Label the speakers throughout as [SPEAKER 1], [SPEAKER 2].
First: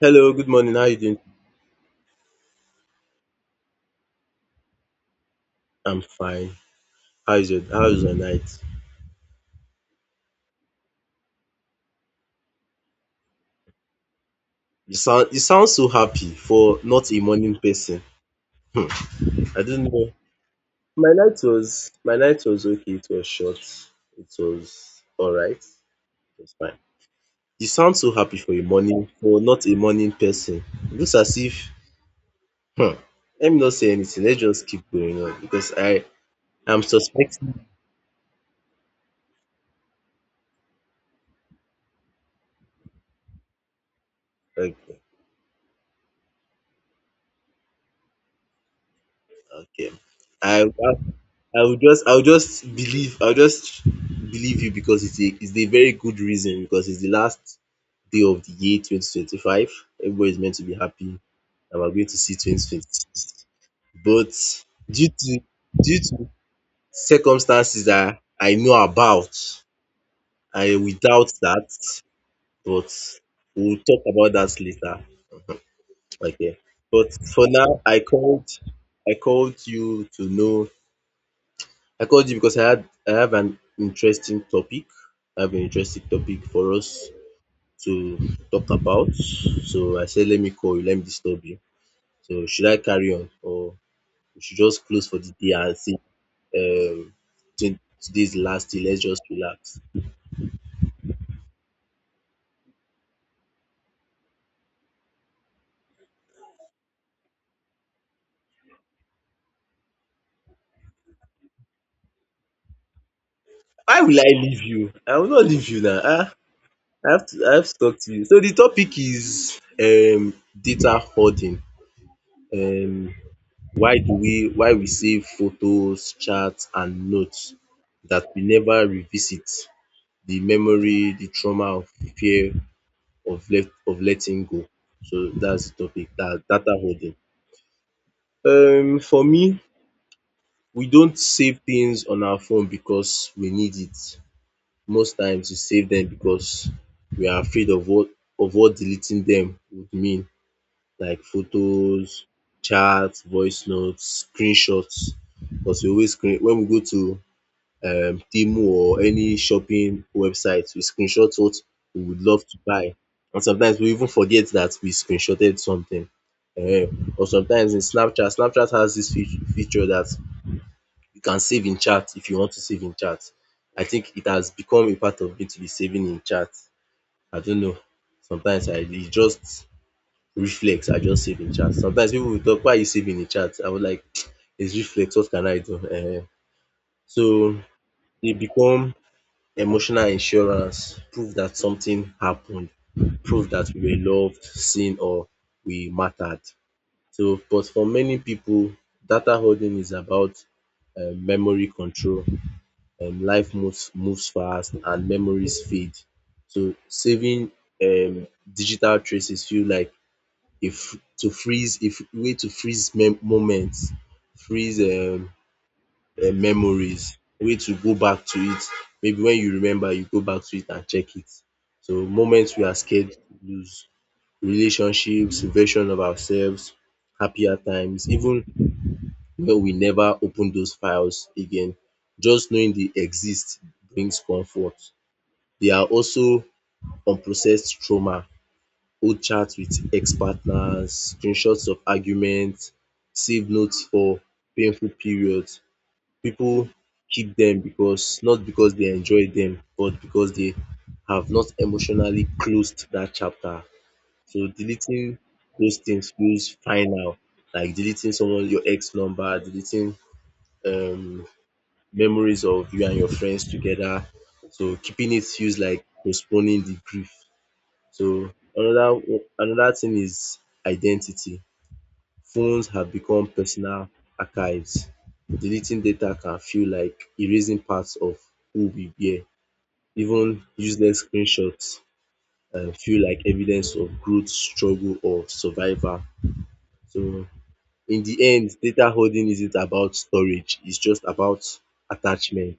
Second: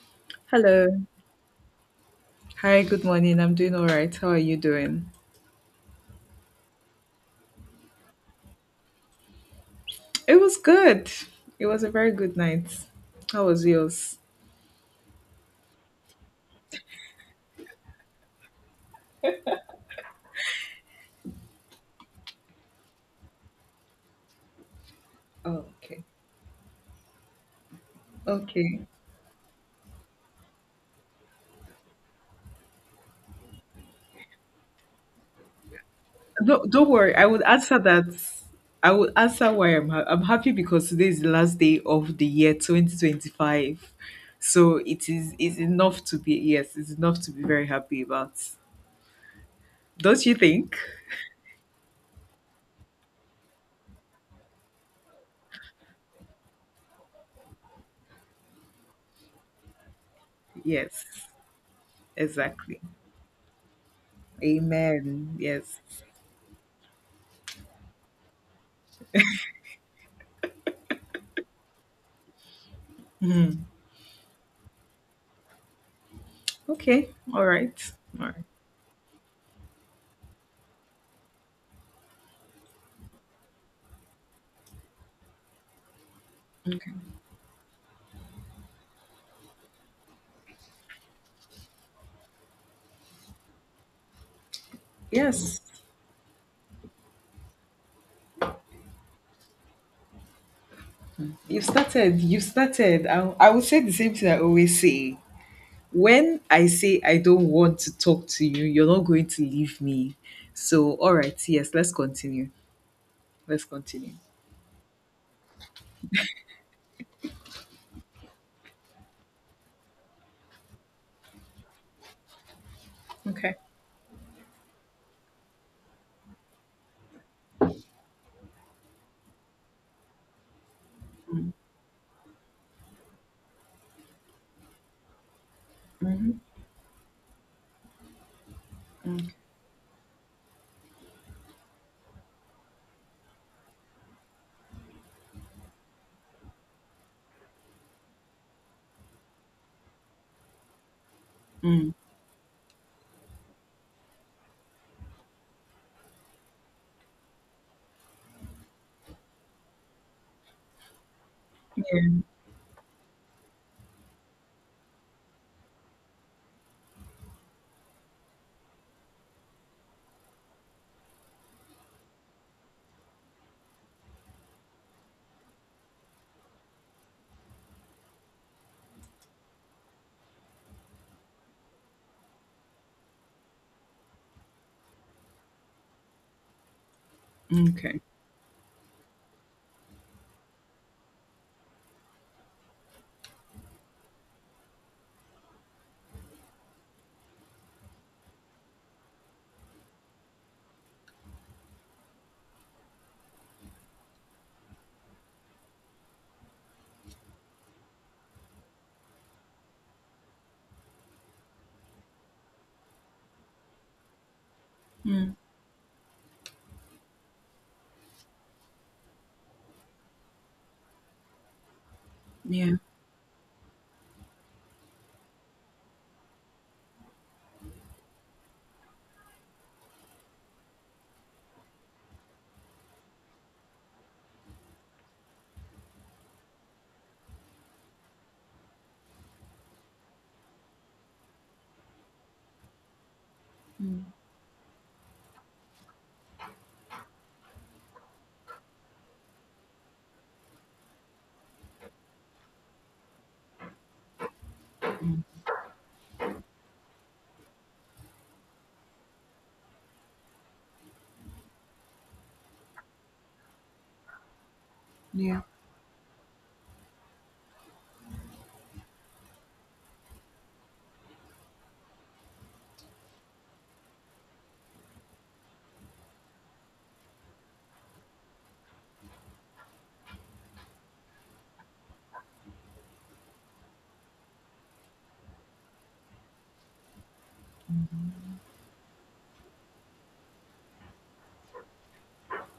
[SPEAKER 1] Hello, good morning. How you
[SPEAKER 2] Hello.
[SPEAKER 1] doing?
[SPEAKER 2] Hi, good morning. I'm doing all right. How are you doing?
[SPEAKER 1] I'm fine. How is your night?
[SPEAKER 2] It was good. It was a very good night. How was yours?
[SPEAKER 1] You sound so happy for not a morning person. I don't know. My night was okay. It was short. It was all right.
[SPEAKER 2] Oh,
[SPEAKER 1] It
[SPEAKER 2] okay.
[SPEAKER 1] was fine. You sound so happy for a
[SPEAKER 2] Okay.
[SPEAKER 1] morning for not a morning person. It looks as if hmm, let me not say anything. Let's just keep going on because I
[SPEAKER 2] Don't,
[SPEAKER 1] am
[SPEAKER 2] don't worry. I would
[SPEAKER 1] suspecting.
[SPEAKER 2] answer that. I would answer why I'm happy because today is the last day of the year 2025. So
[SPEAKER 1] Okay,
[SPEAKER 2] it is enough to be yes, it's enough to be very happy about.
[SPEAKER 1] okay.
[SPEAKER 2] Don't you
[SPEAKER 1] I
[SPEAKER 2] think?
[SPEAKER 1] I will just believe I will just believe you because it's a very good reason because it's the last day of the year 2025. Everybody's meant to be
[SPEAKER 2] Yes.
[SPEAKER 1] happy and we're going to see twenty
[SPEAKER 2] Exactly.
[SPEAKER 1] twenty six. But due to
[SPEAKER 2] Amen. Yes.
[SPEAKER 1] due to circumstances that I know about, I will doubt that. But we'll talk about that later. Okay.
[SPEAKER 2] Okay.
[SPEAKER 1] But for
[SPEAKER 2] All
[SPEAKER 1] now
[SPEAKER 2] right. All right.
[SPEAKER 1] I called you to know I called you because I have an interesting topic. I have an interesting topic for
[SPEAKER 2] Okay.
[SPEAKER 1] us to talk about. So I said, let me call you, let me disturb you. So should I carry on or we should just close for the day
[SPEAKER 2] Yes,
[SPEAKER 1] and say, um, today's the last day. Let's just relax.
[SPEAKER 2] you started. You started. I would say the same thing I always say. When I say I don't want to talk to you, you're not going to leave me. So, all right, yes, let's continue. Let's
[SPEAKER 1] Why
[SPEAKER 2] continue.
[SPEAKER 1] will I leave you? I will not leave you now. Ah, I have to talk to you. So the topic is data hoarding. Um
[SPEAKER 2] Okay.
[SPEAKER 1] why we save photos, chats and notes that we never revisit the memory, the trauma of fear of letting go. So that's the topic.
[SPEAKER 2] Mm-hmm.
[SPEAKER 1] That data holding. For
[SPEAKER 2] Mm.
[SPEAKER 1] me, we don't save things on our phone because we need it. Most times we save them because we are afraid of what deleting them would mean. Like
[SPEAKER 2] Mm.
[SPEAKER 1] photos, charts, voice notes, screenshots, because we always screen when we go to Temu or any shopping website. We screenshot what we would
[SPEAKER 2] Yeah.
[SPEAKER 1] love to buy, and sometimes we even forget that we screenshotted something. Or sometimes in Snapchat, Snapchat has this feature that you can save in chat if you want to save in chat. I think it has become a part of me to be saving in chat. I don't know, sometimes I e just reflex, I just save in chat. Sometimes people will talk, why are you saving in chat? I was like, it's reflex, what can I do? Ehen. So
[SPEAKER 2] Okay.
[SPEAKER 1] they become emotional insurance, proof that something happened, proof that we were loved, seen, or we mattered. So, but for many people, data holding is about memory control. Life moves fast and memories fade. So saving um digital traces feel like if way to freeze moments, freeze
[SPEAKER 2] Mm.
[SPEAKER 1] memories, way to go back to it, maybe when you remember you go back to it and check it. So moments we are
[SPEAKER 2] Yeah.
[SPEAKER 1] scared to lose, relationships, version of ourselves, happier times, even when we never open those files again, just knowing they exist brings comfort. They are also unprocessed trauma, old chats with ex-partners, screenshots of arguments, save notes for painful periods. People keep them because, not because they enjoy them, but because they have not emotionally closed that chapter. So deleting those things feels final, like deleting someone your ex number, deleting um memories of you and your friends together. So keeping it
[SPEAKER 2] Yeah.
[SPEAKER 1] feels like postponing the grief. So another another thing is identity. Phones have become personal archives. Deleting data can feel like erasing parts of who we were. Even useless screenshots feel like evidence of growth, struggle or survival. So in the end, data hoarding isn't about storage, it's just about attachment.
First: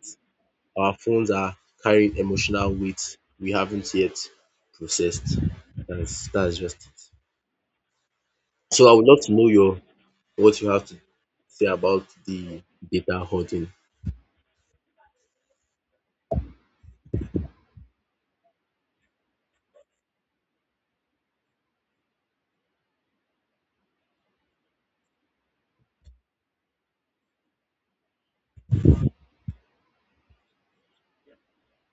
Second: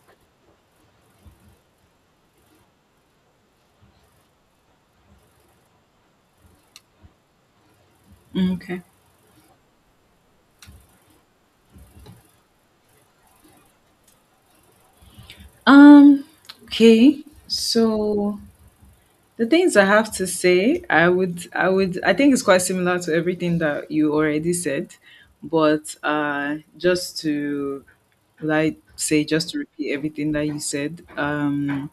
[SPEAKER 1] Our phones are carrying emotional weight we haven't yet processed. That's just it.
[SPEAKER 2] Mm, okay.
[SPEAKER 1] So I would love to know your what you have to say about the data hoarding.
[SPEAKER 2] Um. Okay. So the things I have to say, I think it's quite similar to everything that you already said, but just to, like, say, just to repeat everything that you said.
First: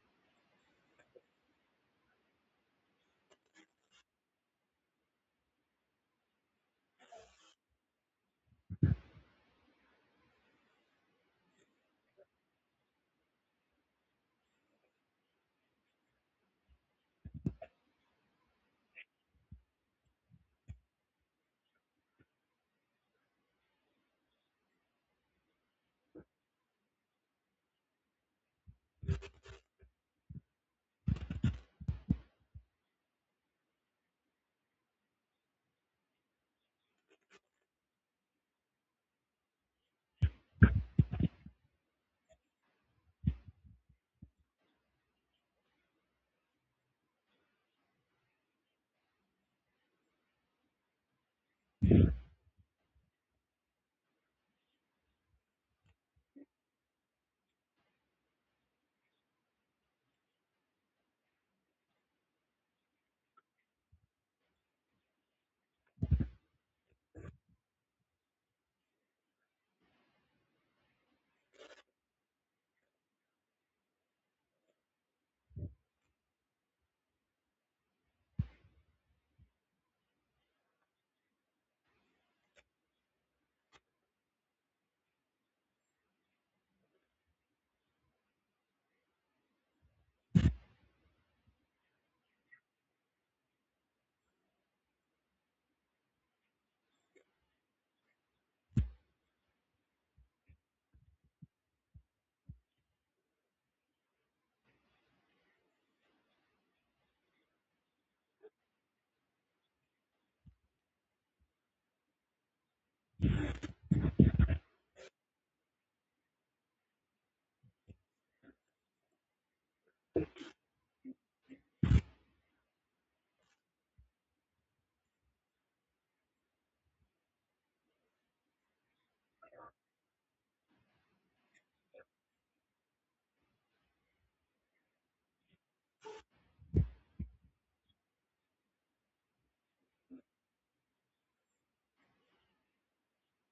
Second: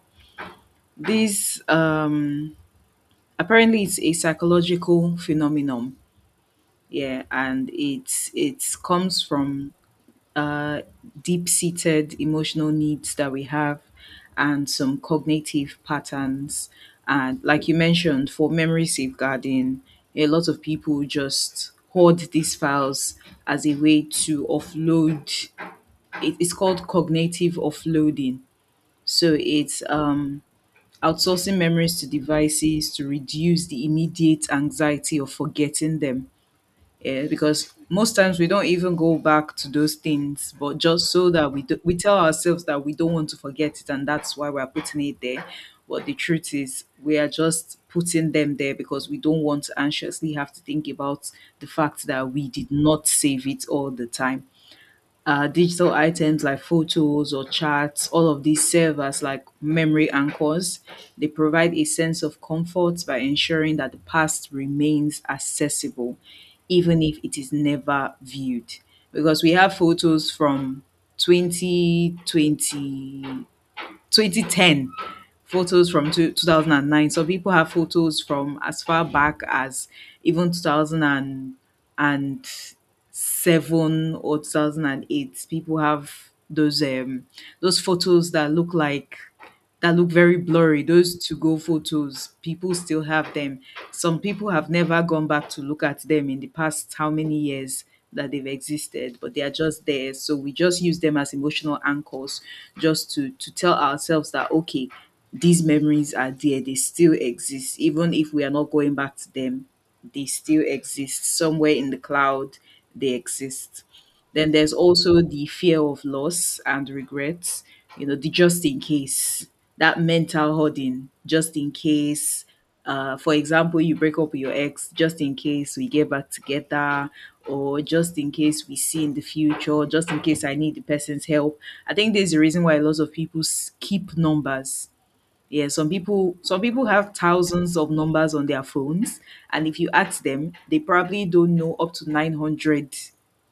[SPEAKER 2] This apparently it's a psychological phenomenon, yeah, and it comes from uh, deep seated emotional needs that we have and some cognitive patterns. And like you mentioned, for memory safeguarding, a lot of people just hoard these files as a way to offload. It's called cognitive offloading. So it's outsourcing memories to devices to reduce the immediate anxiety of forgetting them, yeah, because most times we don't even go back to those things, but just so that we do, we tell ourselves that we don't want to forget it, and that's why we're putting it there. But the truth is, we are just putting them there because we don't want to anxiously have to think about the fact that we did not save it all the time. Digital items like photos or charts, all of these serve as like memory anchors. They provide a sense of comfort by ensuring that the past remains accessible, even if it is never viewed. Because we have photos from 2020, 2010, photos from 2009, some people have photos from as far back as even 2007 or 2008. People have those those photos that look like that look very blurry, those to go photos. People still have them. Some people have never gone back to look at them in the past how many years that they've existed, but they are just there, so we just use them as emotional anchors, just to tell ourselves that okay, these memories are there, they still exist. Even if we are not going back to them, they still exist somewhere in the cloud. They exist. Then there's also the fear of loss and regrets, you know, the just in case, that mental hoarding, just in case. For example, you break up with your ex, just in case we get back together, or just in case we see in the future, just in case I need the person's help. I think there's a reason why a lot of people keep numbers. Yeah, some people have thousands of numbers on their phones, and if you ask them, they probably don't know up to 900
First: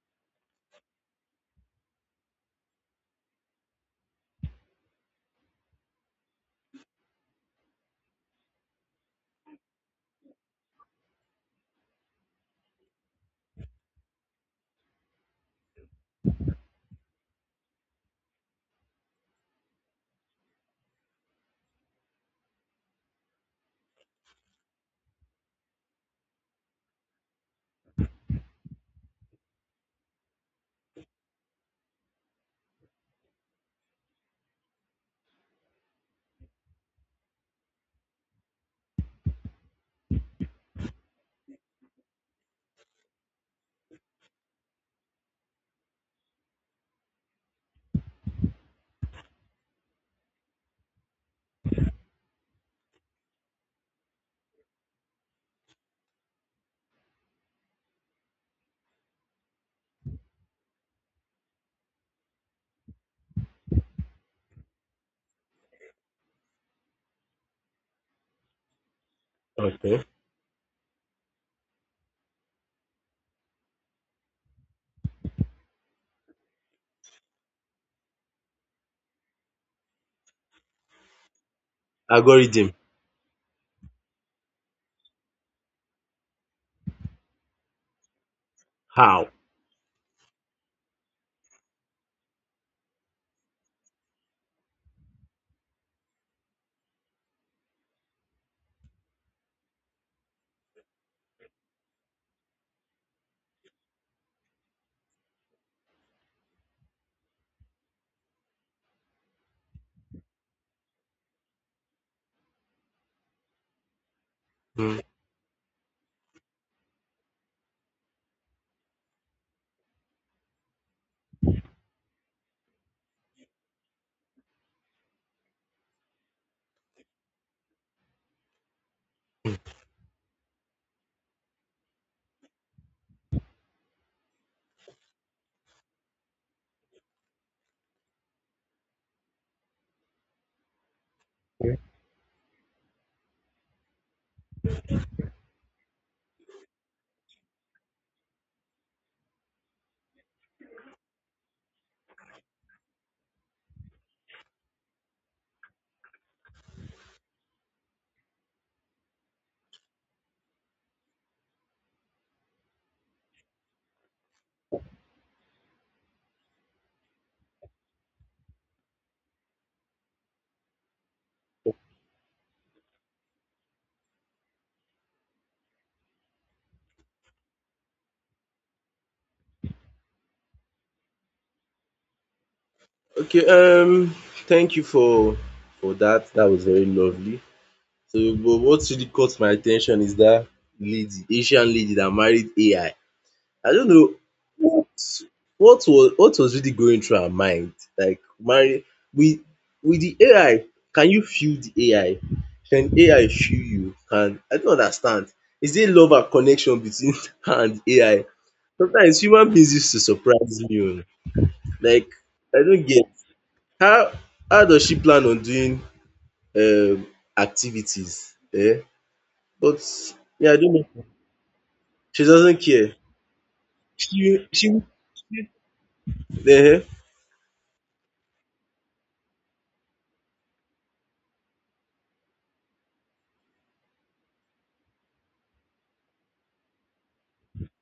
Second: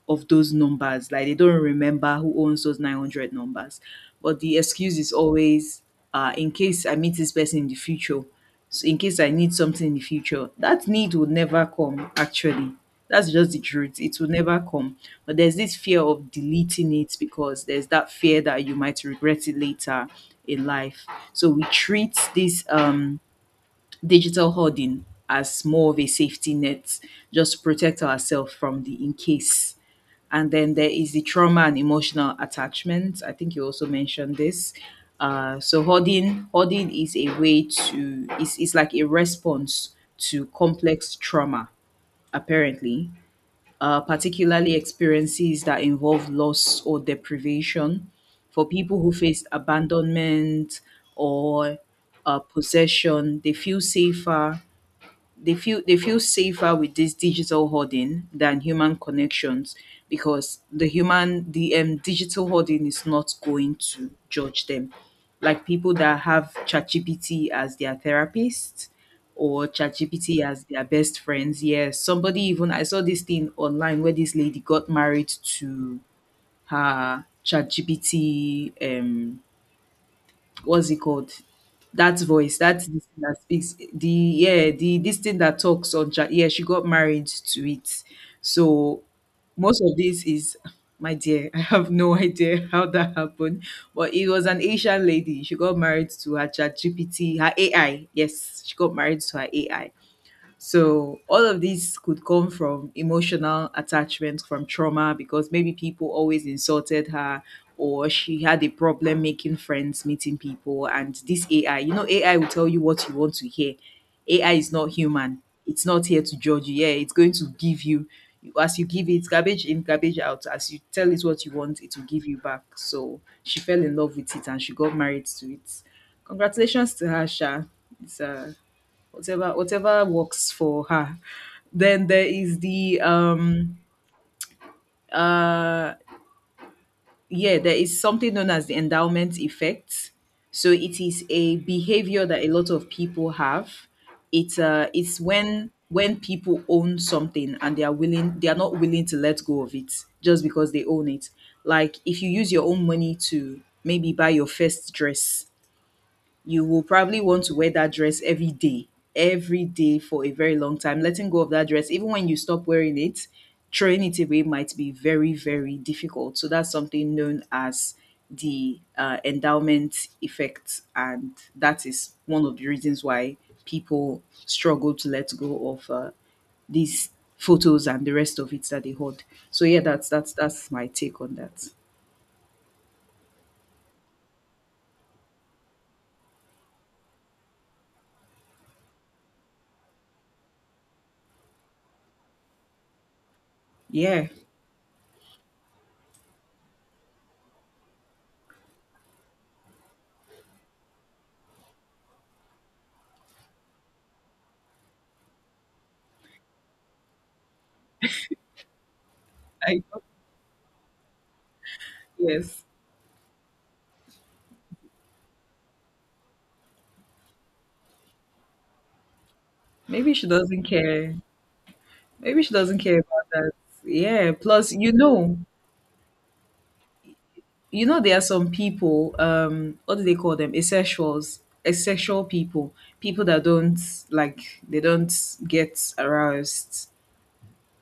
[SPEAKER 2] of those numbers. Like they don't remember who owns those 900 numbers. But the excuse is always, in case I meet this person in the future. So in case I need something in the future, that need would never come actually. That's just the truth. It will never come. But there's this fear of deleting it because there's that fear that you might regret it later in life. So we treat this digital hoarding as more of a safety net just to protect ourselves from the in case. And then there is the trauma and emotional attachment. I think you also mentioned this. So hoarding is a way to is like a response to complex trauma, apparently, particularly experiences that involve loss or deprivation. For people who faced abandonment or, possession, they feel safer with this digital hoarding than human connections because the digital hoarding is not going to judge them, like people that have ChatGPT as their therapist or
[SPEAKER 1] Okay.
[SPEAKER 2] ChatGPT as their best friends. Yeah, somebody even, I saw this thing online where this lady got married to her ChatGPT, um, what's it called? That voice,
[SPEAKER 1] Algorithm,
[SPEAKER 2] that's this thing that speaks. The this thing that talks on chat. Yeah, she got married to it. So
[SPEAKER 1] how?
[SPEAKER 2] most of this is, my dear, I have no idea how that happened. But it was an Asian lady. She got married to her chat GPT, her AI. Yes, she got married to her AI. So all of these could come from emotional attachment, from trauma, because maybe people always insulted her or she had a problem making friends, meeting people. And this AI, you know, AI will tell you what you want to hear. AI is not
[SPEAKER 1] Mm.
[SPEAKER 2] human. It's not here to judge you. Yeah, it's going to give you, as you give it, garbage in, garbage out. As you tell it what you want, it will give you back. So she fell in love with it and she got married to it. Congratulations to her, Sha. It's a, whatever works for her. Then there is the yeah, there is something known as the endowment effect. So it is a behavior that a lot of people have. It's, uh, it's when people own something and they are not willing to let go of it just because they own it. Like if you use your own money to maybe buy your first dress, you will probably want to wear that dress every day, every day, for a very long time. Letting go of that dress, even when you stop wearing it, throwing it away might be very, very difficult. So that's something known as the, endowment effect. And that is one of the reasons why people struggle to let go of, these photos and the rest of it that they hold. So yeah, that's my take on that.
[SPEAKER 1] Okay, thank you for that. That was very lovely. So, but what really caught my attention is that lady, Asian lady that married AI. I don't know
[SPEAKER 2] Yeah,
[SPEAKER 1] what what was really going through her mind. Like Mary, with with the AI, can you feel the AI? Can AI feel you? Can I don't understand. Is there love and connection between her and AI? Sometimes human beings
[SPEAKER 2] I
[SPEAKER 1] used to surprise me o. Like I
[SPEAKER 2] yes.
[SPEAKER 1] don't get how how does she plan on doing um activities. Eh? But
[SPEAKER 2] Maybe she
[SPEAKER 1] yeah, I
[SPEAKER 2] doesn't
[SPEAKER 1] don't know.
[SPEAKER 2] care.
[SPEAKER 1] She
[SPEAKER 2] Maybe she
[SPEAKER 1] doesn't
[SPEAKER 2] doesn't
[SPEAKER 1] care.
[SPEAKER 2] care about that. Yeah.
[SPEAKER 1] She
[SPEAKER 2] Plus,
[SPEAKER 1] she
[SPEAKER 2] you know,
[SPEAKER 1] she.
[SPEAKER 2] there are some people. What do they call them? Asexuals, asexual people, people that don't, like they don't get aroused.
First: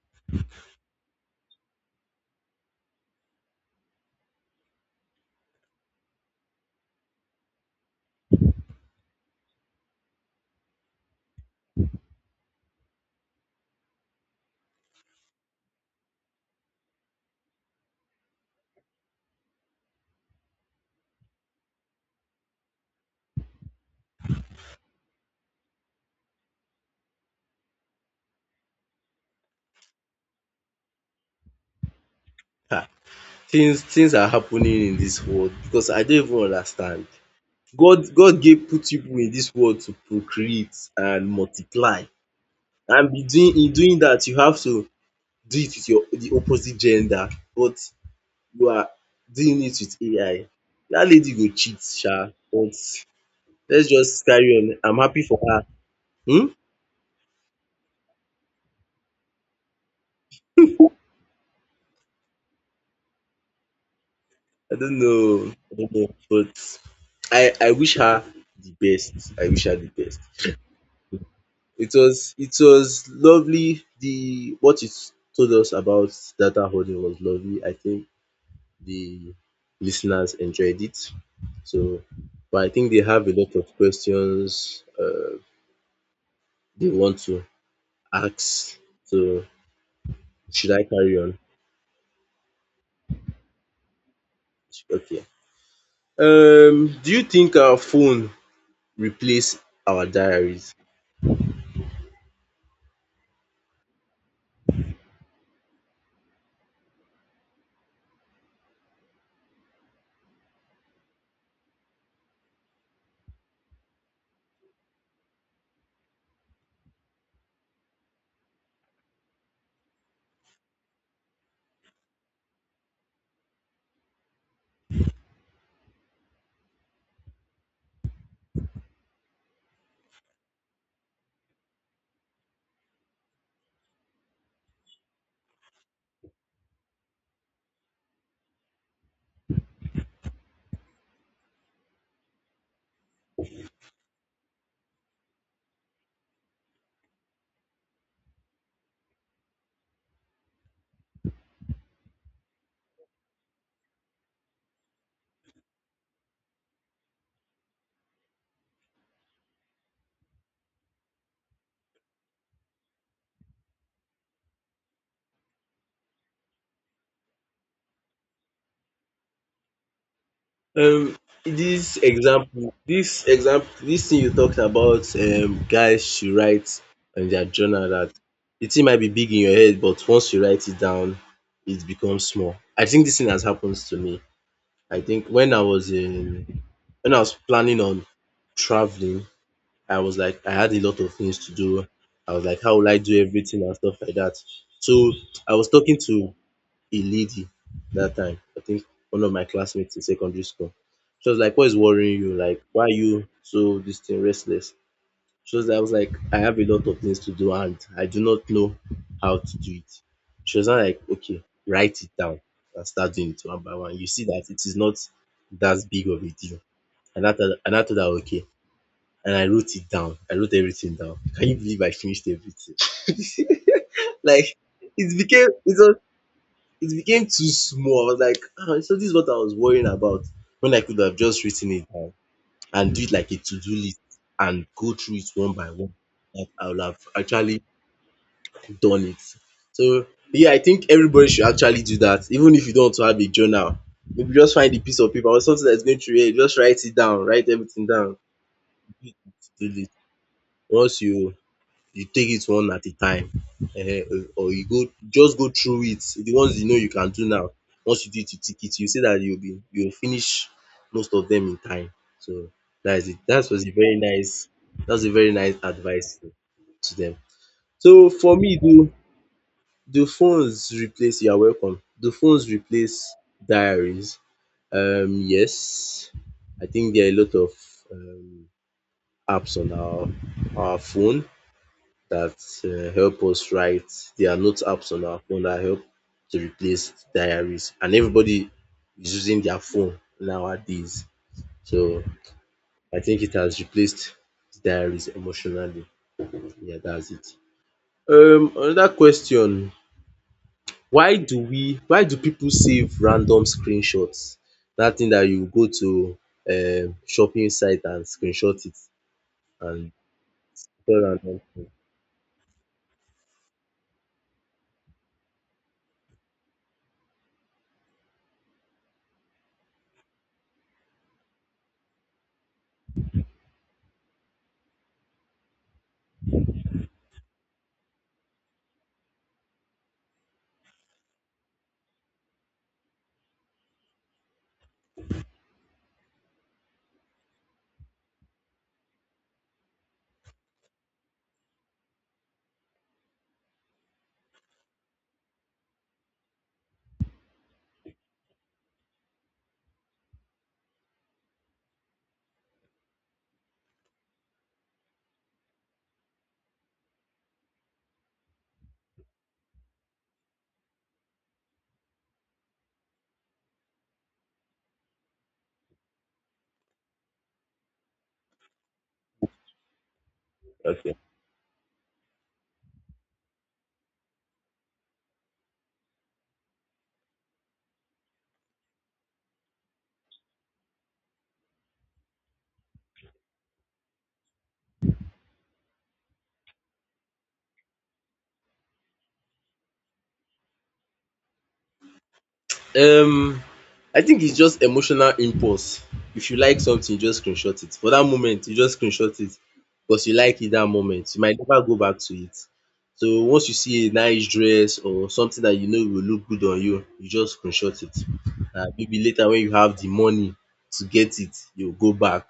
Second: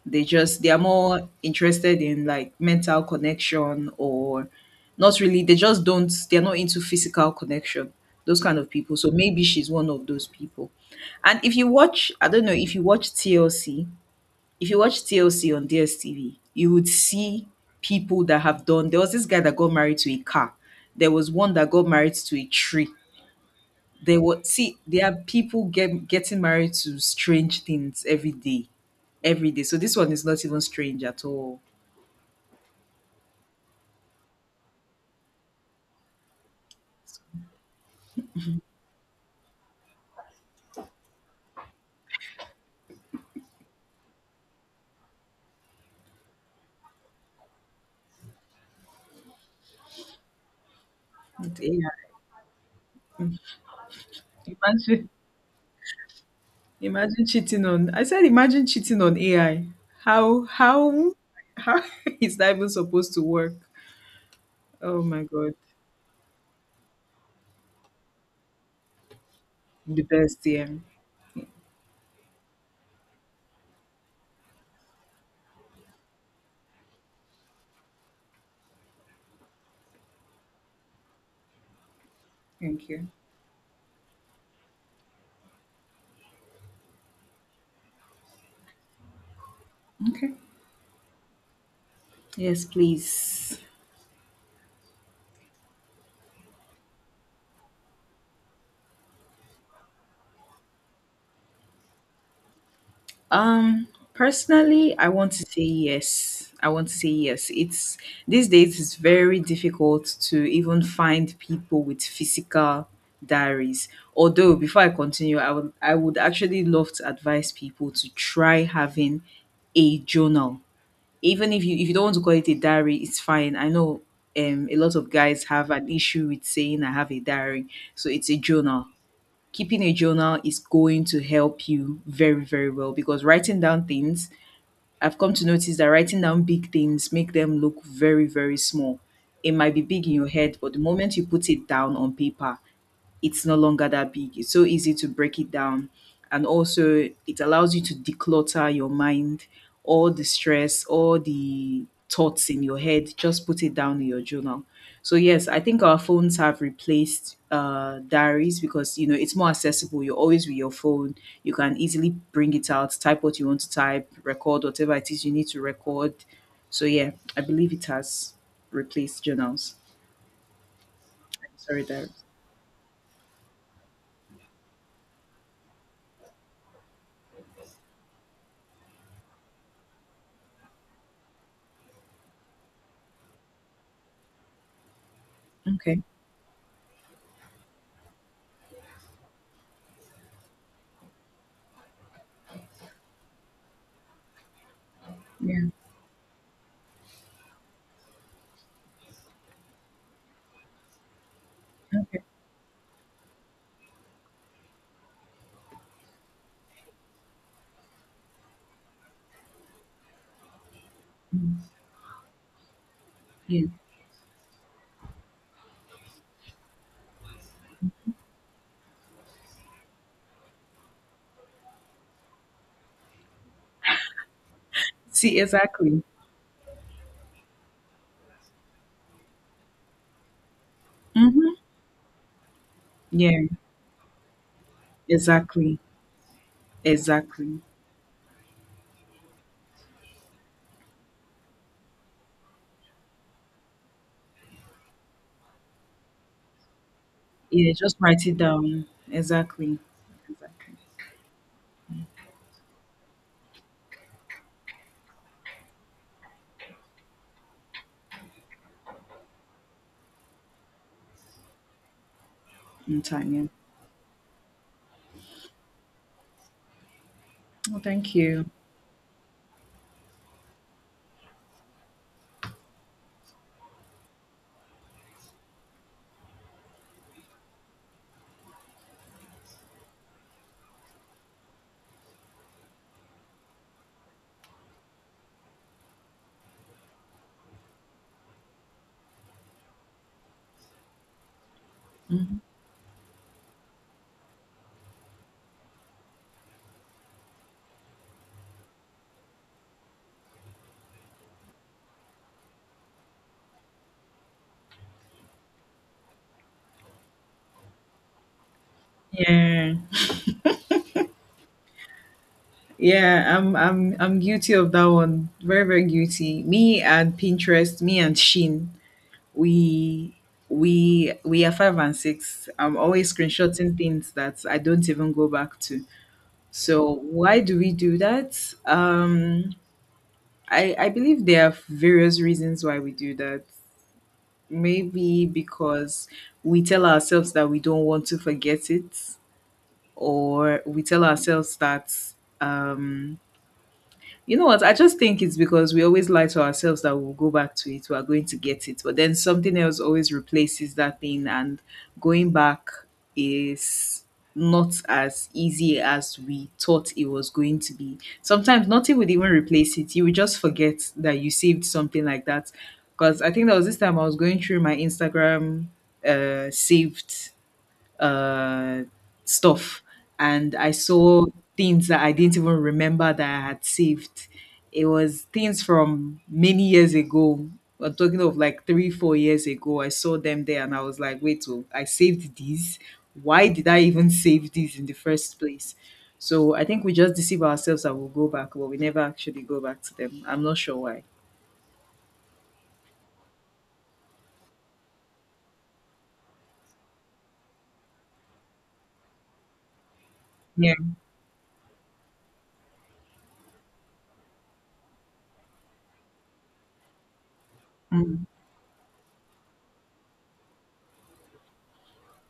[SPEAKER 2] They just, they are more interested in like mental connection or not really. They just don't. They are not into physical connection. Those kind of people. So maybe she's one of those people. And if you watch, I don't know if you watch TLC. If you watch TLC on DSTV, you would see people that have done. There was this guy that got married to a car. There was one that got married to a tree. There were, see, there are people getting married to strange things every day, every day. So this one is not even strange at all.
[SPEAKER 1] Huh? Things are happening in this world because I don't even understand. God gave put people in this world to procreate and multiply and be doing, in doing that you have to do it with your the opposite gender, but you are doing it with AI. Dat lady go
[SPEAKER 2] With
[SPEAKER 1] cheat
[SPEAKER 2] AI,
[SPEAKER 1] sha, but let's just carry on. I'm
[SPEAKER 2] imagine
[SPEAKER 1] happy for her. Um,
[SPEAKER 2] imagine cheating on. I said imagine cheating on AI. How how how is that even supposed to work? Oh my god,
[SPEAKER 1] I don't know, but I wish her the best. I wish her the
[SPEAKER 2] the
[SPEAKER 1] best.
[SPEAKER 2] best. Yeah,
[SPEAKER 1] It was lovely. The what it told us about data holding was lovely. I think the listeners enjoyed it. So, but I
[SPEAKER 2] thank
[SPEAKER 1] think they
[SPEAKER 2] you.
[SPEAKER 1] have a lot of questions, they want to ask. So,
[SPEAKER 2] Okay.
[SPEAKER 1] should I carry on?
[SPEAKER 2] Yes, please.
[SPEAKER 1] Okay. Do you think our phone replace our diaries?
[SPEAKER 2] Personally, I want to say yes. I want to say yes. It's, these days it's very difficult to even find people with physical diaries. Although before I continue, I would actually love to advise people to try having a journal. Even if you, if you don't want to call it a diary, it's fine. I know, um, a lot of guys have an issue with saying I have a diary, so it's a journal. Keeping a journal is going to help you very, very well, because writing down things, I've come to notice that writing down big things make them look very, very small. It might be big in your head, but the moment you put it down on paper, it's no longer that big. It's so easy to break it down. And also, it allows you to declutter your mind, all the stress, all the thoughts in your head, just put it down in your journal. So, yes, I think our phones have replaced, diaries because, you know, it's more accessible. You're always with your phone. You can easily bring it out, type what you want to type, record whatever it is you need to record. So, yeah, I believe it has replaced journals.
[SPEAKER 1] Um,
[SPEAKER 2] Sorry, diaries.
[SPEAKER 1] this example, this thing you talked about, guys should write in their journal that the thing might be big in your head, but once you write it down, it becomes small. I think this thing has happened to me. I think
[SPEAKER 2] Okay.
[SPEAKER 1] when I was planning on traveling, I was like, I had a lot of things to do. I was like, how will I do everything and stuff like that? So I
[SPEAKER 2] Yeah.
[SPEAKER 1] was talking to a lady that time. I think one of my classmates in secondary school. She was like, what is worrying
[SPEAKER 2] Okay.
[SPEAKER 1] you? Like, why are you so this thing restless? She was I was like, I have a lot of things to do and I do not know how to do it. She was now like, okay, write it down and start doing it one
[SPEAKER 2] Yeah.
[SPEAKER 1] by one. You see that it is not that big of a deal. And I thought that okay. And I wrote it down. I wrote everything down. Can you believe I finished everything? Like
[SPEAKER 2] See,
[SPEAKER 1] it was
[SPEAKER 2] exactly.
[SPEAKER 1] it became too small. I was like, ah, so this is what I was worrying about when I could have just
[SPEAKER 2] Mm-hmm.
[SPEAKER 1] written it down and do it like
[SPEAKER 2] Yeah,
[SPEAKER 1] a to-do list and go through it one by
[SPEAKER 2] exactly.
[SPEAKER 1] one. Like I would have
[SPEAKER 2] Exactly.
[SPEAKER 1] actually done it. So yeah, I think everybody should actually do that, even if you don't want to have a journal. Maybe just find a piece of paper or something that's going through your, just write it down, write
[SPEAKER 2] Yeah,
[SPEAKER 1] everything
[SPEAKER 2] just
[SPEAKER 1] down.
[SPEAKER 2] write it down.
[SPEAKER 1] Do
[SPEAKER 2] Exactly.
[SPEAKER 1] it.
[SPEAKER 2] Exactly.
[SPEAKER 1] Once you You take it one at a time, or you go just go through it. The ones you know you can do now, once you do it you tick it, you see that you will finish most of them in time. So that
[SPEAKER 2] In
[SPEAKER 1] is it.
[SPEAKER 2] time, yeah.
[SPEAKER 1] That was a very nice advice to them.
[SPEAKER 2] Well,
[SPEAKER 1] So
[SPEAKER 2] thank
[SPEAKER 1] for
[SPEAKER 2] you.
[SPEAKER 1] me, do phones replace, you are welcome. Do phones replace diaries? Um, yes. I think there are a lot of um apps on our phone that help us write. There are note apps on our phone that help to replace diaries, and everybody is using their phone nowadays. So
[SPEAKER 2] Mhm.
[SPEAKER 1] I think it has replaced diaries emotionally. Yeah, that's it. Another question: why do we? Why do people save random screenshots? That thing that you go to shopping site and screenshot it
[SPEAKER 2] Yeah.
[SPEAKER 1] and tell random
[SPEAKER 2] Yeah, I'm guilty of that one. Very, very guilty. Me and Pinterest, me and Shin, we we are five and six. I'm always screenshotting things that I don't even go back to. So why do we do that? Um, I believe there are various reasons why we do that. Maybe because we tell ourselves that we don't want to forget it, or we tell ourselves that um, you know what? I just think it's because we always lie to ourselves that we'll go back to it, we're going to get it. But then something else always replaces that thing, and going back is not as easy as we thought it was going to be. Sometimes nothing would even replace it. You would just forget that you saved something like that. Because I think there was this time I was going through my Instagram saved uh, stuff, and I
[SPEAKER 1] thing.
[SPEAKER 2] saw things that I didn't even remember that I had saved. It was things from many years ago. I'm talking of like three, 4 years ago. I saw them there, and I was like, "Wait, oh, I saved these. Why did I even save these in the first place?" So I think we just deceive ourselves that we'll go back, but we never actually go back to them. I'm not sure why.
[SPEAKER 1] Um, I think it's just emotional impulse. If you like something, you just screenshot it. For that moment, you just screenshot it because you like it that
[SPEAKER 2] Yeah.
[SPEAKER 1] moment. You might never go back to it. So once you see a nice dress or something that you know will look good on you, you just screenshot it.
[SPEAKER 2] Mm.
[SPEAKER 1] And maybe later when you have the money to get it, you go back.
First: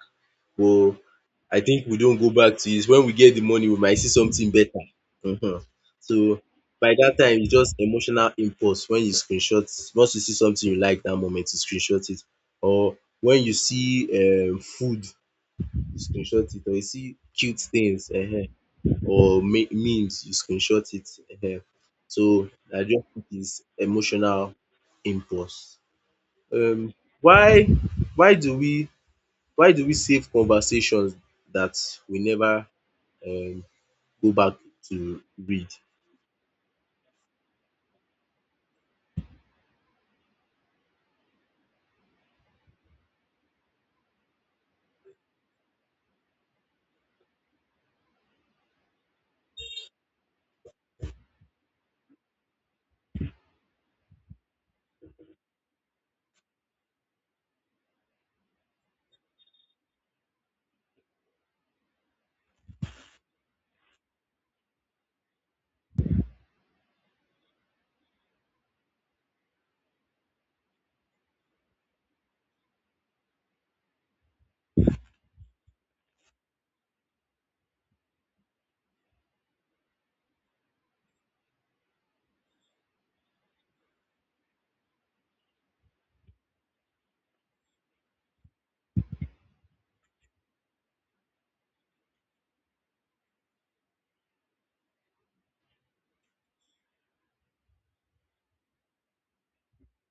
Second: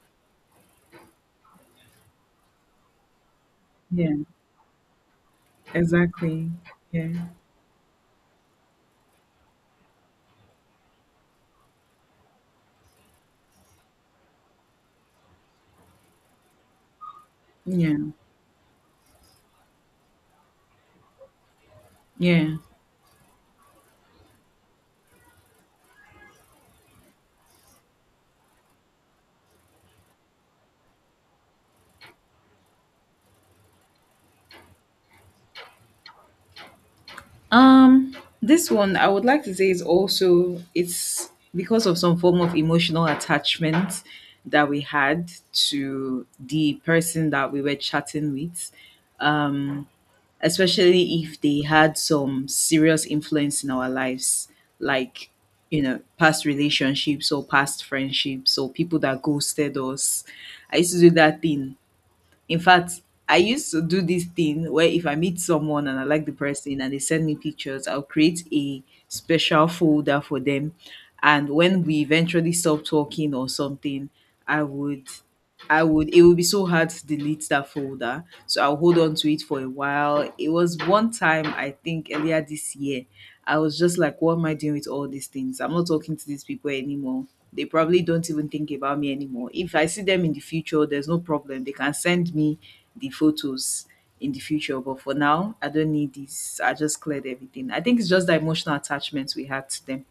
[SPEAKER 1] But I think we don't go back to it. When we get the money, we might see
[SPEAKER 2] Yeah.
[SPEAKER 1] something better. Um, so
[SPEAKER 2] Exactly.
[SPEAKER 1] by that
[SPEAKER 2] Yeah.
[SPEAKER 1] time it's just emotional impulse. When you screenshot, once you see something you like that moment you screenshot it, or when you see food you screenshot it, or you see cute
[SPEAKER 2] Yeah.
[SPEAKER 1] things, um, or memes you screenshot it, um
[SPEAKER 2] Yeah.
[SPEAKER 1] so I just think it's emotional impulse. Um, why why do we why do we save conversations that we never um go back to read?
[SPEAKER 2] Um, this one I would like to say is also it's because of some form of emotional attachment that we had to the person that we were chatting with. Um, Especially if they had some serious influence in our lives, like you know, past relationships or past friendships or people that ghosted us. I used to do that thing in fact, I used to do this thing where if I meet someone and I like the person and they send me pictures, I'll create a special folder for them. And when we eventually stop talking or something, I would I would it would be so hard to delete that folder. So I'll hold on to it for a while. It was one time I think earlier this year I was just like, what am I doing with all these things? I'm not talking to these people anymore. They probably don't even think about me anymore. If I see them in the future, there's no problem. They can send me the photos in the future. But for now, I don't need this. I just cleared everything. I think it's just the emotional attachments we had to them.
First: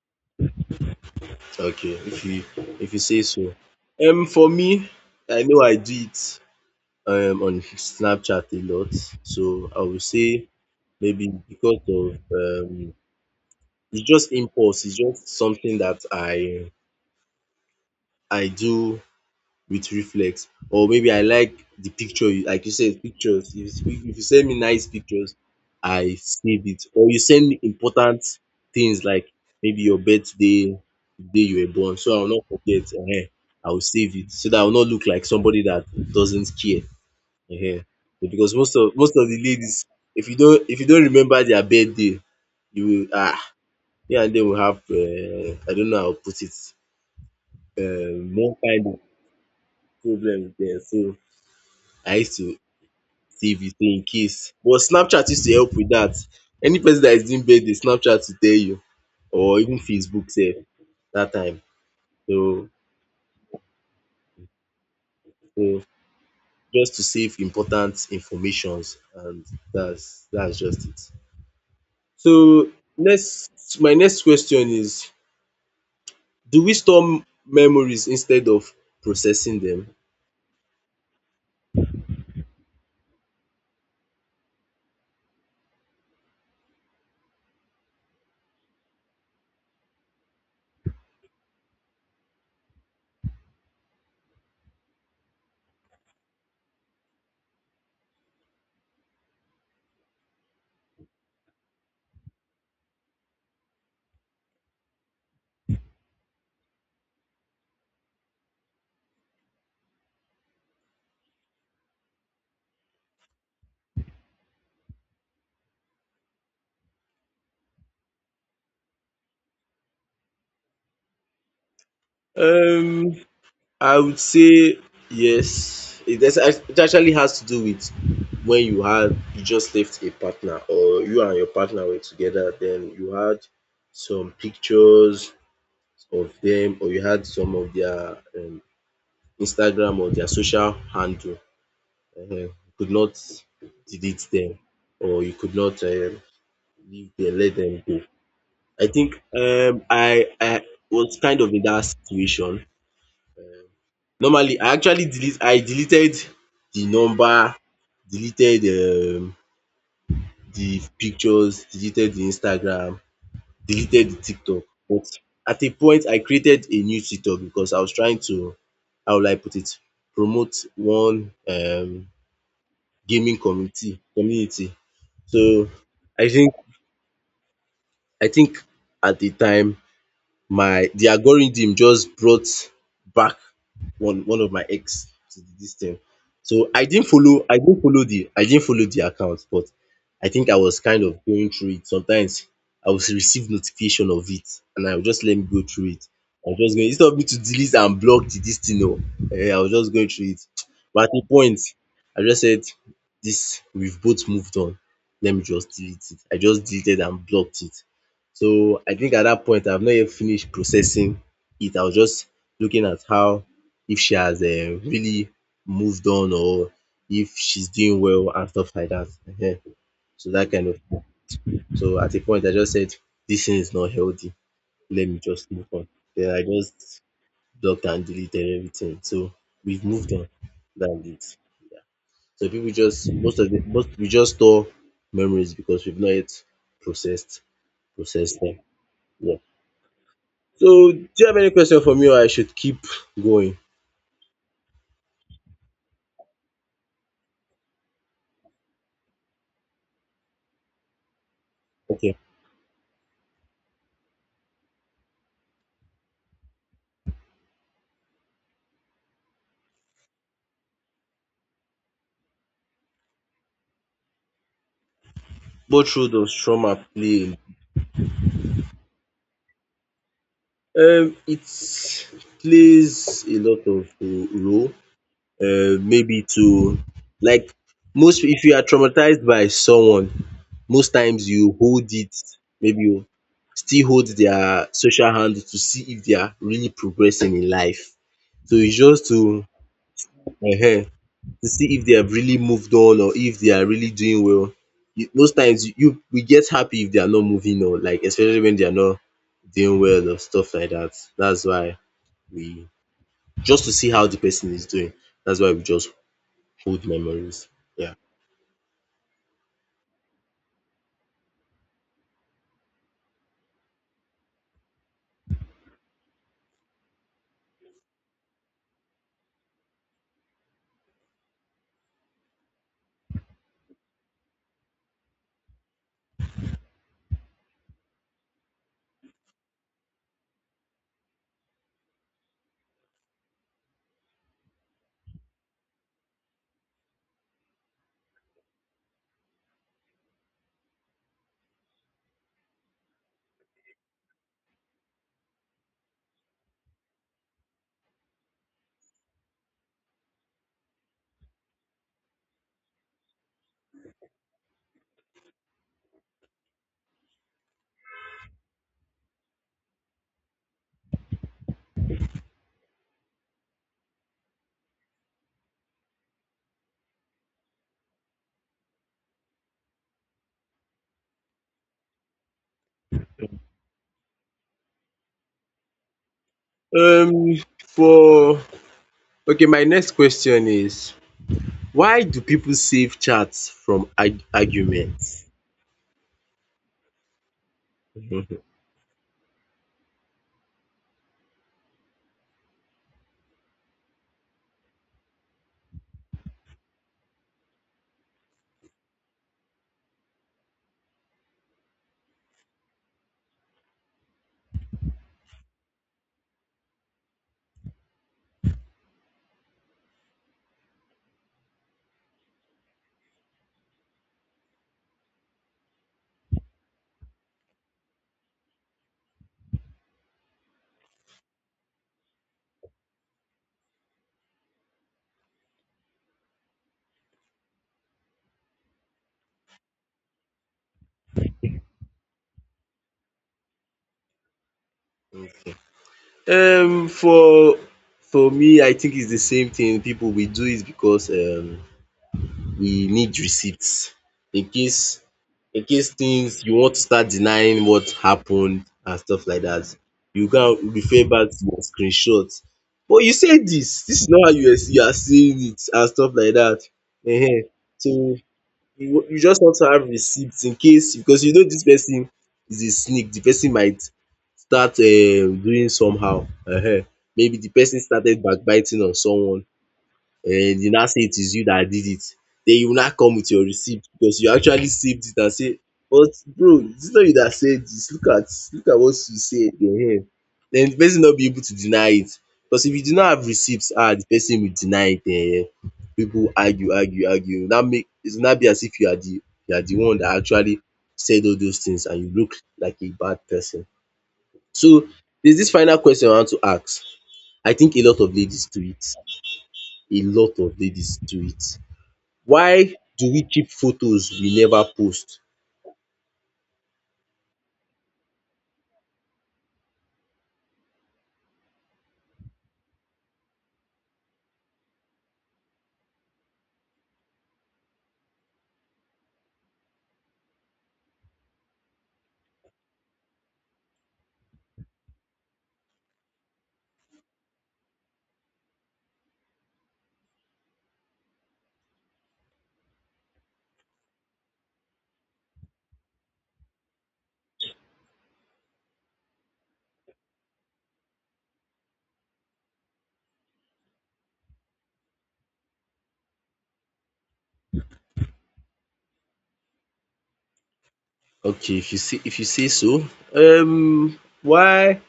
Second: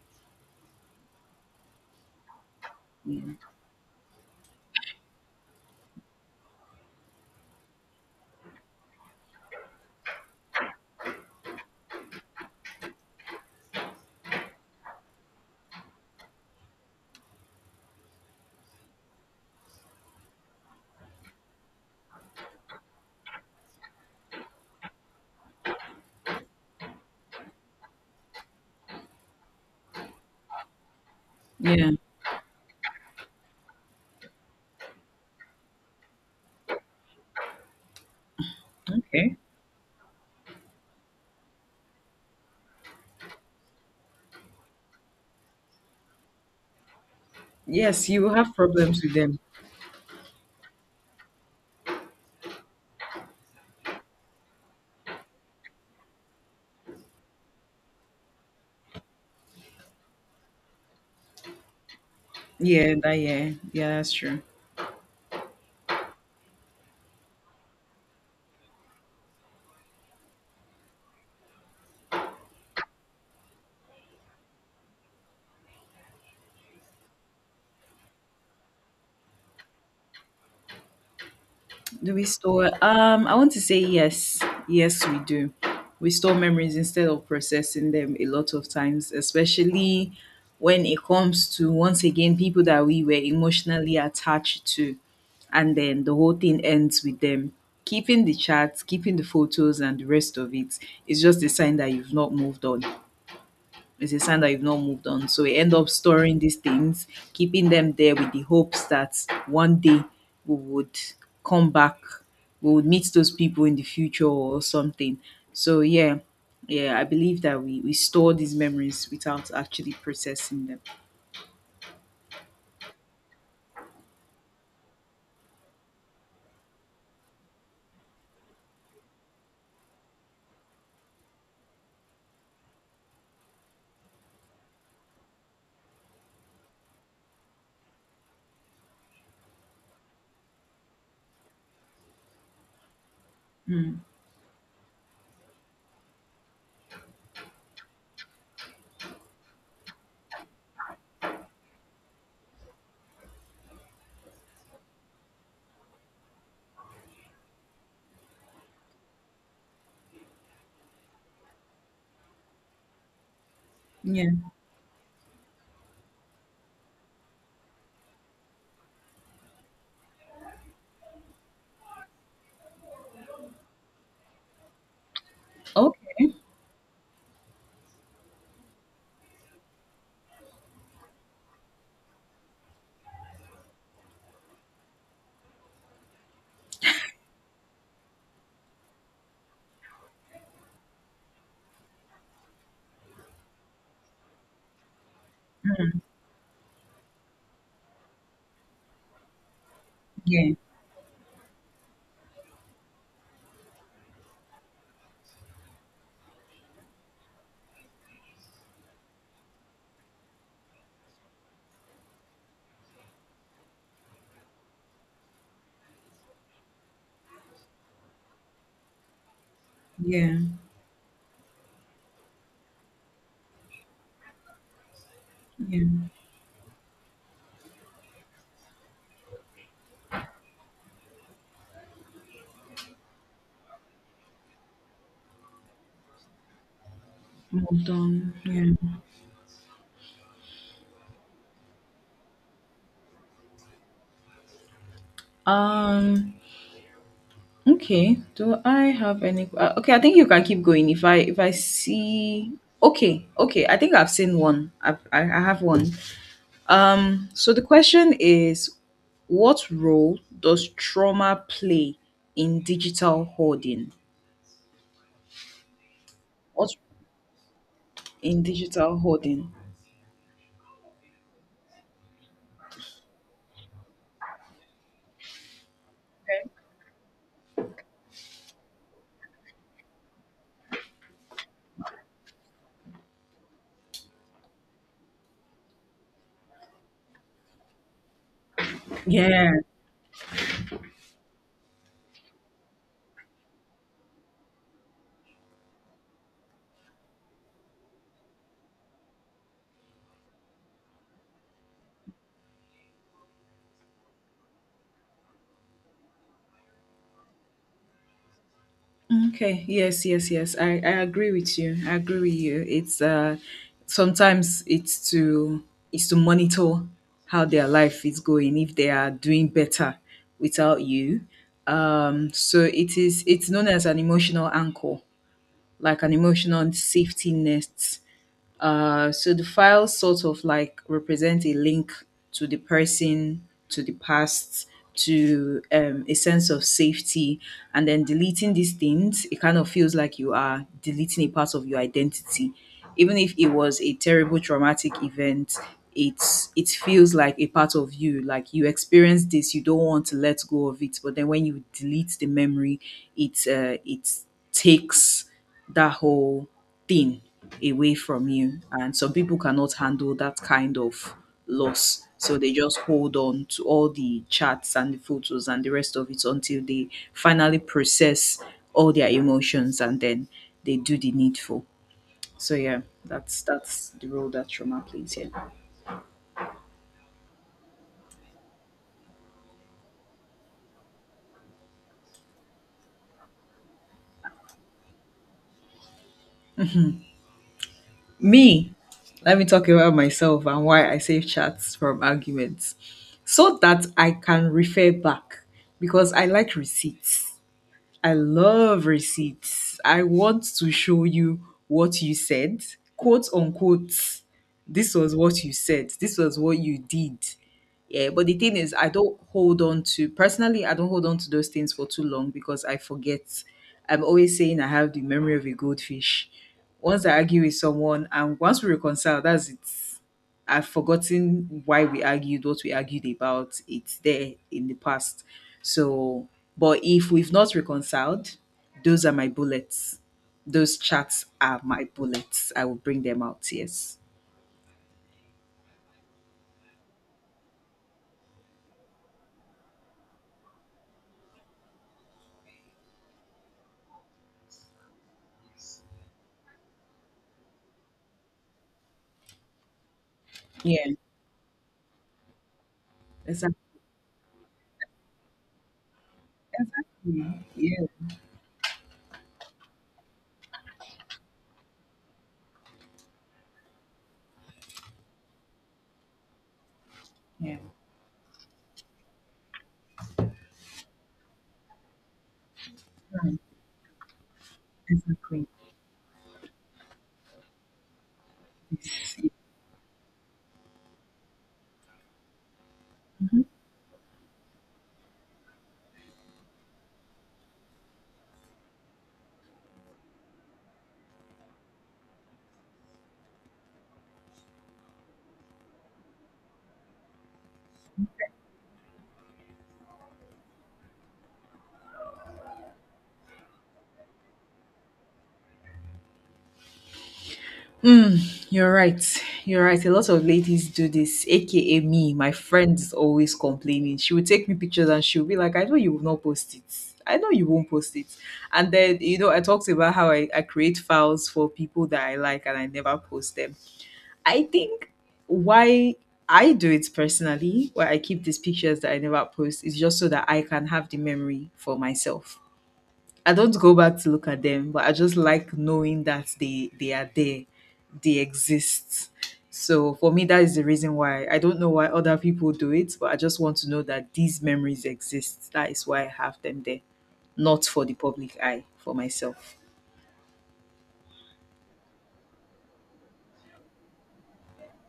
[SPEAKER 1] Okay, if you say
[SPEAKER 2] Yeah.
[SPEAKER 1] so. For me, I know I do it on Snapchat a lot, so I would say maybe because of it's just impulse, it's just something that I do with reflex, or maybe I like the picture. You like you said pictures. If you if you send me nice pictures I save it, or you send me important things like maybe your birthday, the day you were
[SPEAKER 2] Yeah.
[SPEAKER 1] born so I will not forget, ehen, I will save it so that I will not look like somebody that doesn't care. Ehen, because most of
[SPEAKER 2] Okay.
[SPEAKER 1] the ladies, if you don't remember their birthday, you will ah, me and dem will have, I don't know how to put it.
[SPEAKER 2] Yes,
[SPEAKER 1] Eh,
[SPEAKER 2] you will have
[SPEAKER 1] more kind of
[SPEAKER 2] problems with them.
[SPEAKER 1] problem with dem. So I used to save his name in case. But Snapchat used to help with dat. Any person dat is doing birthday, Snapchat will tell you, or even Facebook sef dat time. So
[SPEAKER 2] Yeah, that yeah. Yeah, that's true.
[SPEAKER 1] so just to save important informations, and dats just it. So next my next question is, do we store memories instead of processing dem?
[SPEAKER 2] Do we store? I want to say yes. Yes, we do. We store memories instead of processing them a lot of times, especially when it comes to once again people that we were emotionally attached to, and then the whole thing ends with them. Keeping the chats, keeping the photos, and the rest of it is just a sign that you've not moved on, it's a sign that you've not moved on. So we end up storing these things, keeping them there with the hopes that one day we would come back, we would meet those people in the future or something. So yeah, yeah, I believe that we store these memories without actually processing them.
[SPEAKER 1] um I would say yes. It, is, it actually has to do with when you just left a partner, or you and your partner were together, then you had some pictures of them, or you had some of their um, Instagram or their social handle. You could not
[SPEAKER 2] Mm,
[SPEAKER 1] delete them, or you could not leave them, let them go. I think I was kind of in that situation. Normally I actually deleted the number, deleted um the pictures, deleted the Instagram, deleted the
[SPEAKER 2] yeah.
[SPEAKER 1] TikTok. But at a point I created a new TikTok because I was trying to, how will I put it, promote one gaming community. So I
[SPEAKER 2] Okay.
[SPEAKER 1] think at the time my the algorithm just brought back one of my ex to dis thing. So I didn't follow the account, but I think I was kind of going through it. Sometimes I would receive notification of it and I will just let me go through
[SPEAKER 2] Mm,
[SPEAKER 1] it. I was just going instead of me to delete and block the dis thing oo, I was just going through it.
[SPEAKER 2] yeah.
[SPEAKER 1] But at a point I just said, dis, we've both moved on, let me just delete it. I just deleted and blocked it. So I think at that point I've not yet finished processing it. I was just looking at how if she has really moved on, or if she's doing well and stuff like that. Ehen. So
[SPEAKER 2] Yeah.
[SPEAKER 1] that kind of thing. So at a point I just said, this thing is not healthy. Let me just move
[SPEAKER 2] Yeah.
[SPEAKER 1] on. Then I just blocked and deleted everything. So we've moved on. That's it. So people just, most of the most we just store memories because we've not yet processed
[SPEAKER 2] Moved on.
[SPEAKER 1] processed them.
[SPEAKER 2] Yeah.
[SPEAKER 1] Yeah. So, do you have any question for me, or I should keep going?
[SPEAKER 2] Um Okay. Do I have any? Okay, I think you can keep going. If I
[SPEAKER 1] Okay.
[SPEAKER 2] see, okay, okay. I think I've seen one. I have one. So the question is, what role does trauma play in digital hoarding?
[SPEAKER 1] What role does
[SPEAKER 2] What
[SPEAKER 1] trauma play in,
[SPEAKER 2] in digital hoarding?
[SPEAKER 1] it plays a lot of role, maybe to, like, most, if you are traumatized by someone, most times you hold it. Maybe you still hold their social hand to see if they are really progressing in life. So it's just
[SPEAKER 2] Yeah.
[SPEAKER 1] um to see if they have really moved on, or if they are really doing well. You- most times you you we get happy if they are not moving on, like especially when they are not doing well or stuff like that. That's why we, just to see how the person is doing. That's why we just hold memories. Yeah.
[SPEAKER 2] Okay. Yes, yes, yes. I agree with you. I agree with you. It's sometimes it's to monitor how their life is going, if they are doing better without you. So it's known as an emotional anchor, like an emotional safety net, so the files sort of like represent a link to the person, to the past, to a sense of safety. And then deleting these things, it kind of feels like you are deleting a part of your identity. Even if it was a terrible traumatic event, it feels like a part of you. Like you experienced this, you don't want to let go of it. But then when you delete the memory, it takes that whole thing away from you. And some people cannot handle that kind of loss. So they just hold on to all the chats and the photos and the rest of it until they finally process all their emotions and then they do the needful. So yeah, that's the role that trauma plays here.
[SPEAKER 1] Um for Okay, my next question is, why do people save chats from arguments?
[SPEAKER 2] Me, let me talk about myself and why I save chats from arguments so that I can refer back because I like receipts. I love receipts. I want to show you what you said, quote unquote. This was what you said. This was what you did. Yeah, but the thing is, I don't hold on to personally. I don't hold on to those things for too long because I forget. I'm always saying I have the memory of a goldfish. Once I argue with someone, and once we reconcile, that's it. I've forgotten why we argued, what we argued about. It's there in the past. So, but if we've not reconciled, those are my bullets. Those chats are my bullets. I will bring them out. Yes.
[SPEAKER 1] For me, I think it's the same thing. People, we do it because we need receipts in case, in case things, you want to start denying what happened and stuff like that. You go and
[SPEAKER 2] Yeah.
[SPEAKER 1] refer back to your screenshot. “But you said
[SPEAKER 2] Exactly.
[SPEAKER 1] this, this is not how you are saying it,” and stuff like that. Ehen.
[SPEAKER 2] Yeah.
[SPEAKER 1] So you just want to have receipts in case, because you know this person is a sneak. The person might start doing somehow. Ehen. Maybe the
[SPEAKER 2] Yeah.
[SPEAKER 1] person started backbiting on someone. Then dey now say it is you that did it. Then you now come with your receipt because you actually saved it and
[SPEAKER 2] Exactly.
[SPEAKER 1] say, “But bro, it's not you that said this? Look at what
[SPEAKER 2] Yes.
[SPEAKER 1] you said.” Then the person not be able to deny it, because if you do not have receipts, ah, the person will deny it. Pipu, argue argue argue. E now make, it's not be as if you are the, you are the one that actually said all those things, and you look like a bad person. So there's this final question I want to ask. I think a lot of ladies do it. A lot of ladies do it. Why do we keep photos we never post?
[SPEAKER 2] Mm, you're right. You're right. A lot of ladies do this, aka me. My friend is always complaining. She will take me pictures and she'll be like, I know you will not post it. I know you won't post it. And then, you know, I talked about how I create files for people that I like and I never post them. I think why I do it personally, why I keep these pictures that I never post, is just so that I can have the memory for myself. I don't go back to look at them, but I just like knowing that they are there, they exist. So for me, that is the reason why. I don't know why other people do it, but I just want to know that these memories exist. That is why I have them there, not for the public eye, for myself.
[SPEAKER 1] Okay, if you say so. Why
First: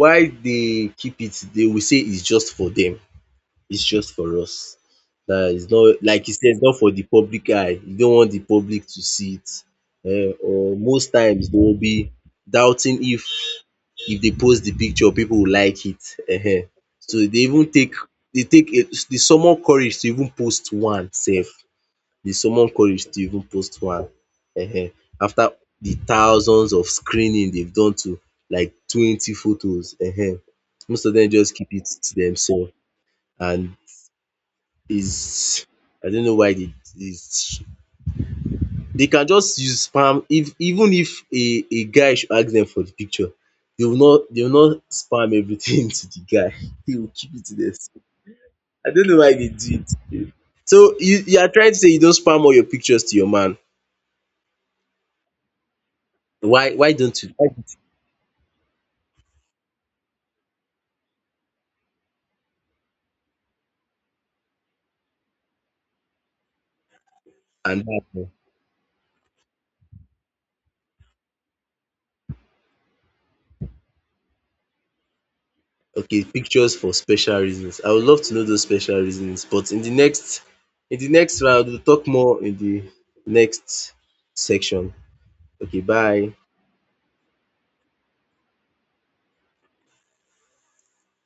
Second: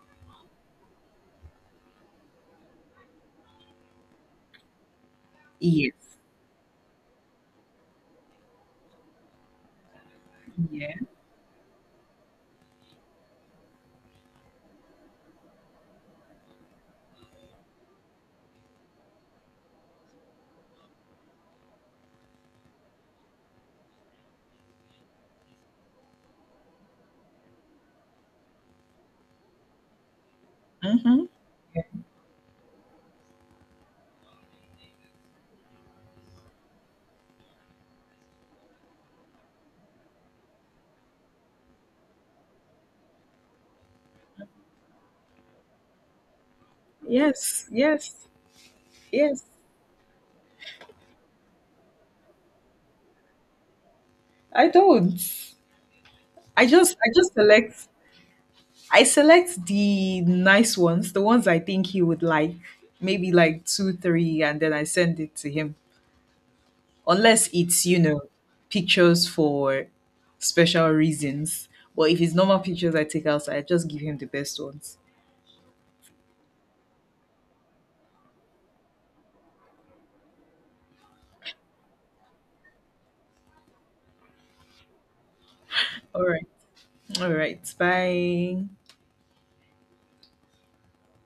[SPEAKER 1] they keep it? They will say it's just for them, it's just for us. Dat is not,
[SPEAKER 2] Yes.
[SPEAKER 1] like you said, not for the public eye. You don't want the public to see it. Or
[SPEAKER 2] Yeah.
[SPEAKER 1] most times they will be doubting if they post the picture people will like it um. So they even take a, they summon courage to even post one sef. The summon courage to even post one um after the thousands of screening they've done to like 20 photos. Most of
[SPEAKER 2] Mm-hmm.
[SPEAKER 1] them just keep it to themselves, and is, I don't know why they, is, they can just use spam. If even if a guy should ask them for the picture, they will not, they will not spam everything to the guy. They will keep it to
[SPEAKER 2] Yes.
[SPEAKER 1] themselves.
[SPEAKER 2] Yes.
[SPEAKER 1] I don't know why
[SPEAKER 2] Yes.
[SPEAKER 1] they do it. So you are trying to say you don't spam all your pictures to your man.
[SPEAKER 2] I don't. I
[SPEAKER 1] Why
[SPEAKER 2] just I
[SPEAKER 1] don't you?
[SPEAKER 2] just select I select the nice ones, the ones I think he would like, maybe like two, three, and then I send it to him. Unless
[SPEAKER 1] And
[SPEAKER 2] it's
[SPEAKER 1] um
[SPEAKER 2] pictures for special reasons. Well, if it's normal pictures I take outside, I just give him the best ones.
[SPEAKER 1] okay, pictures for special reasons. I would love to know those special reasons, but in the next, in the next round we'll talk more in the next section. Okay,
[SPEAKER 2] All
[SPEAKER 1] bye.
[SPEAKER 2] right. All right. Bye.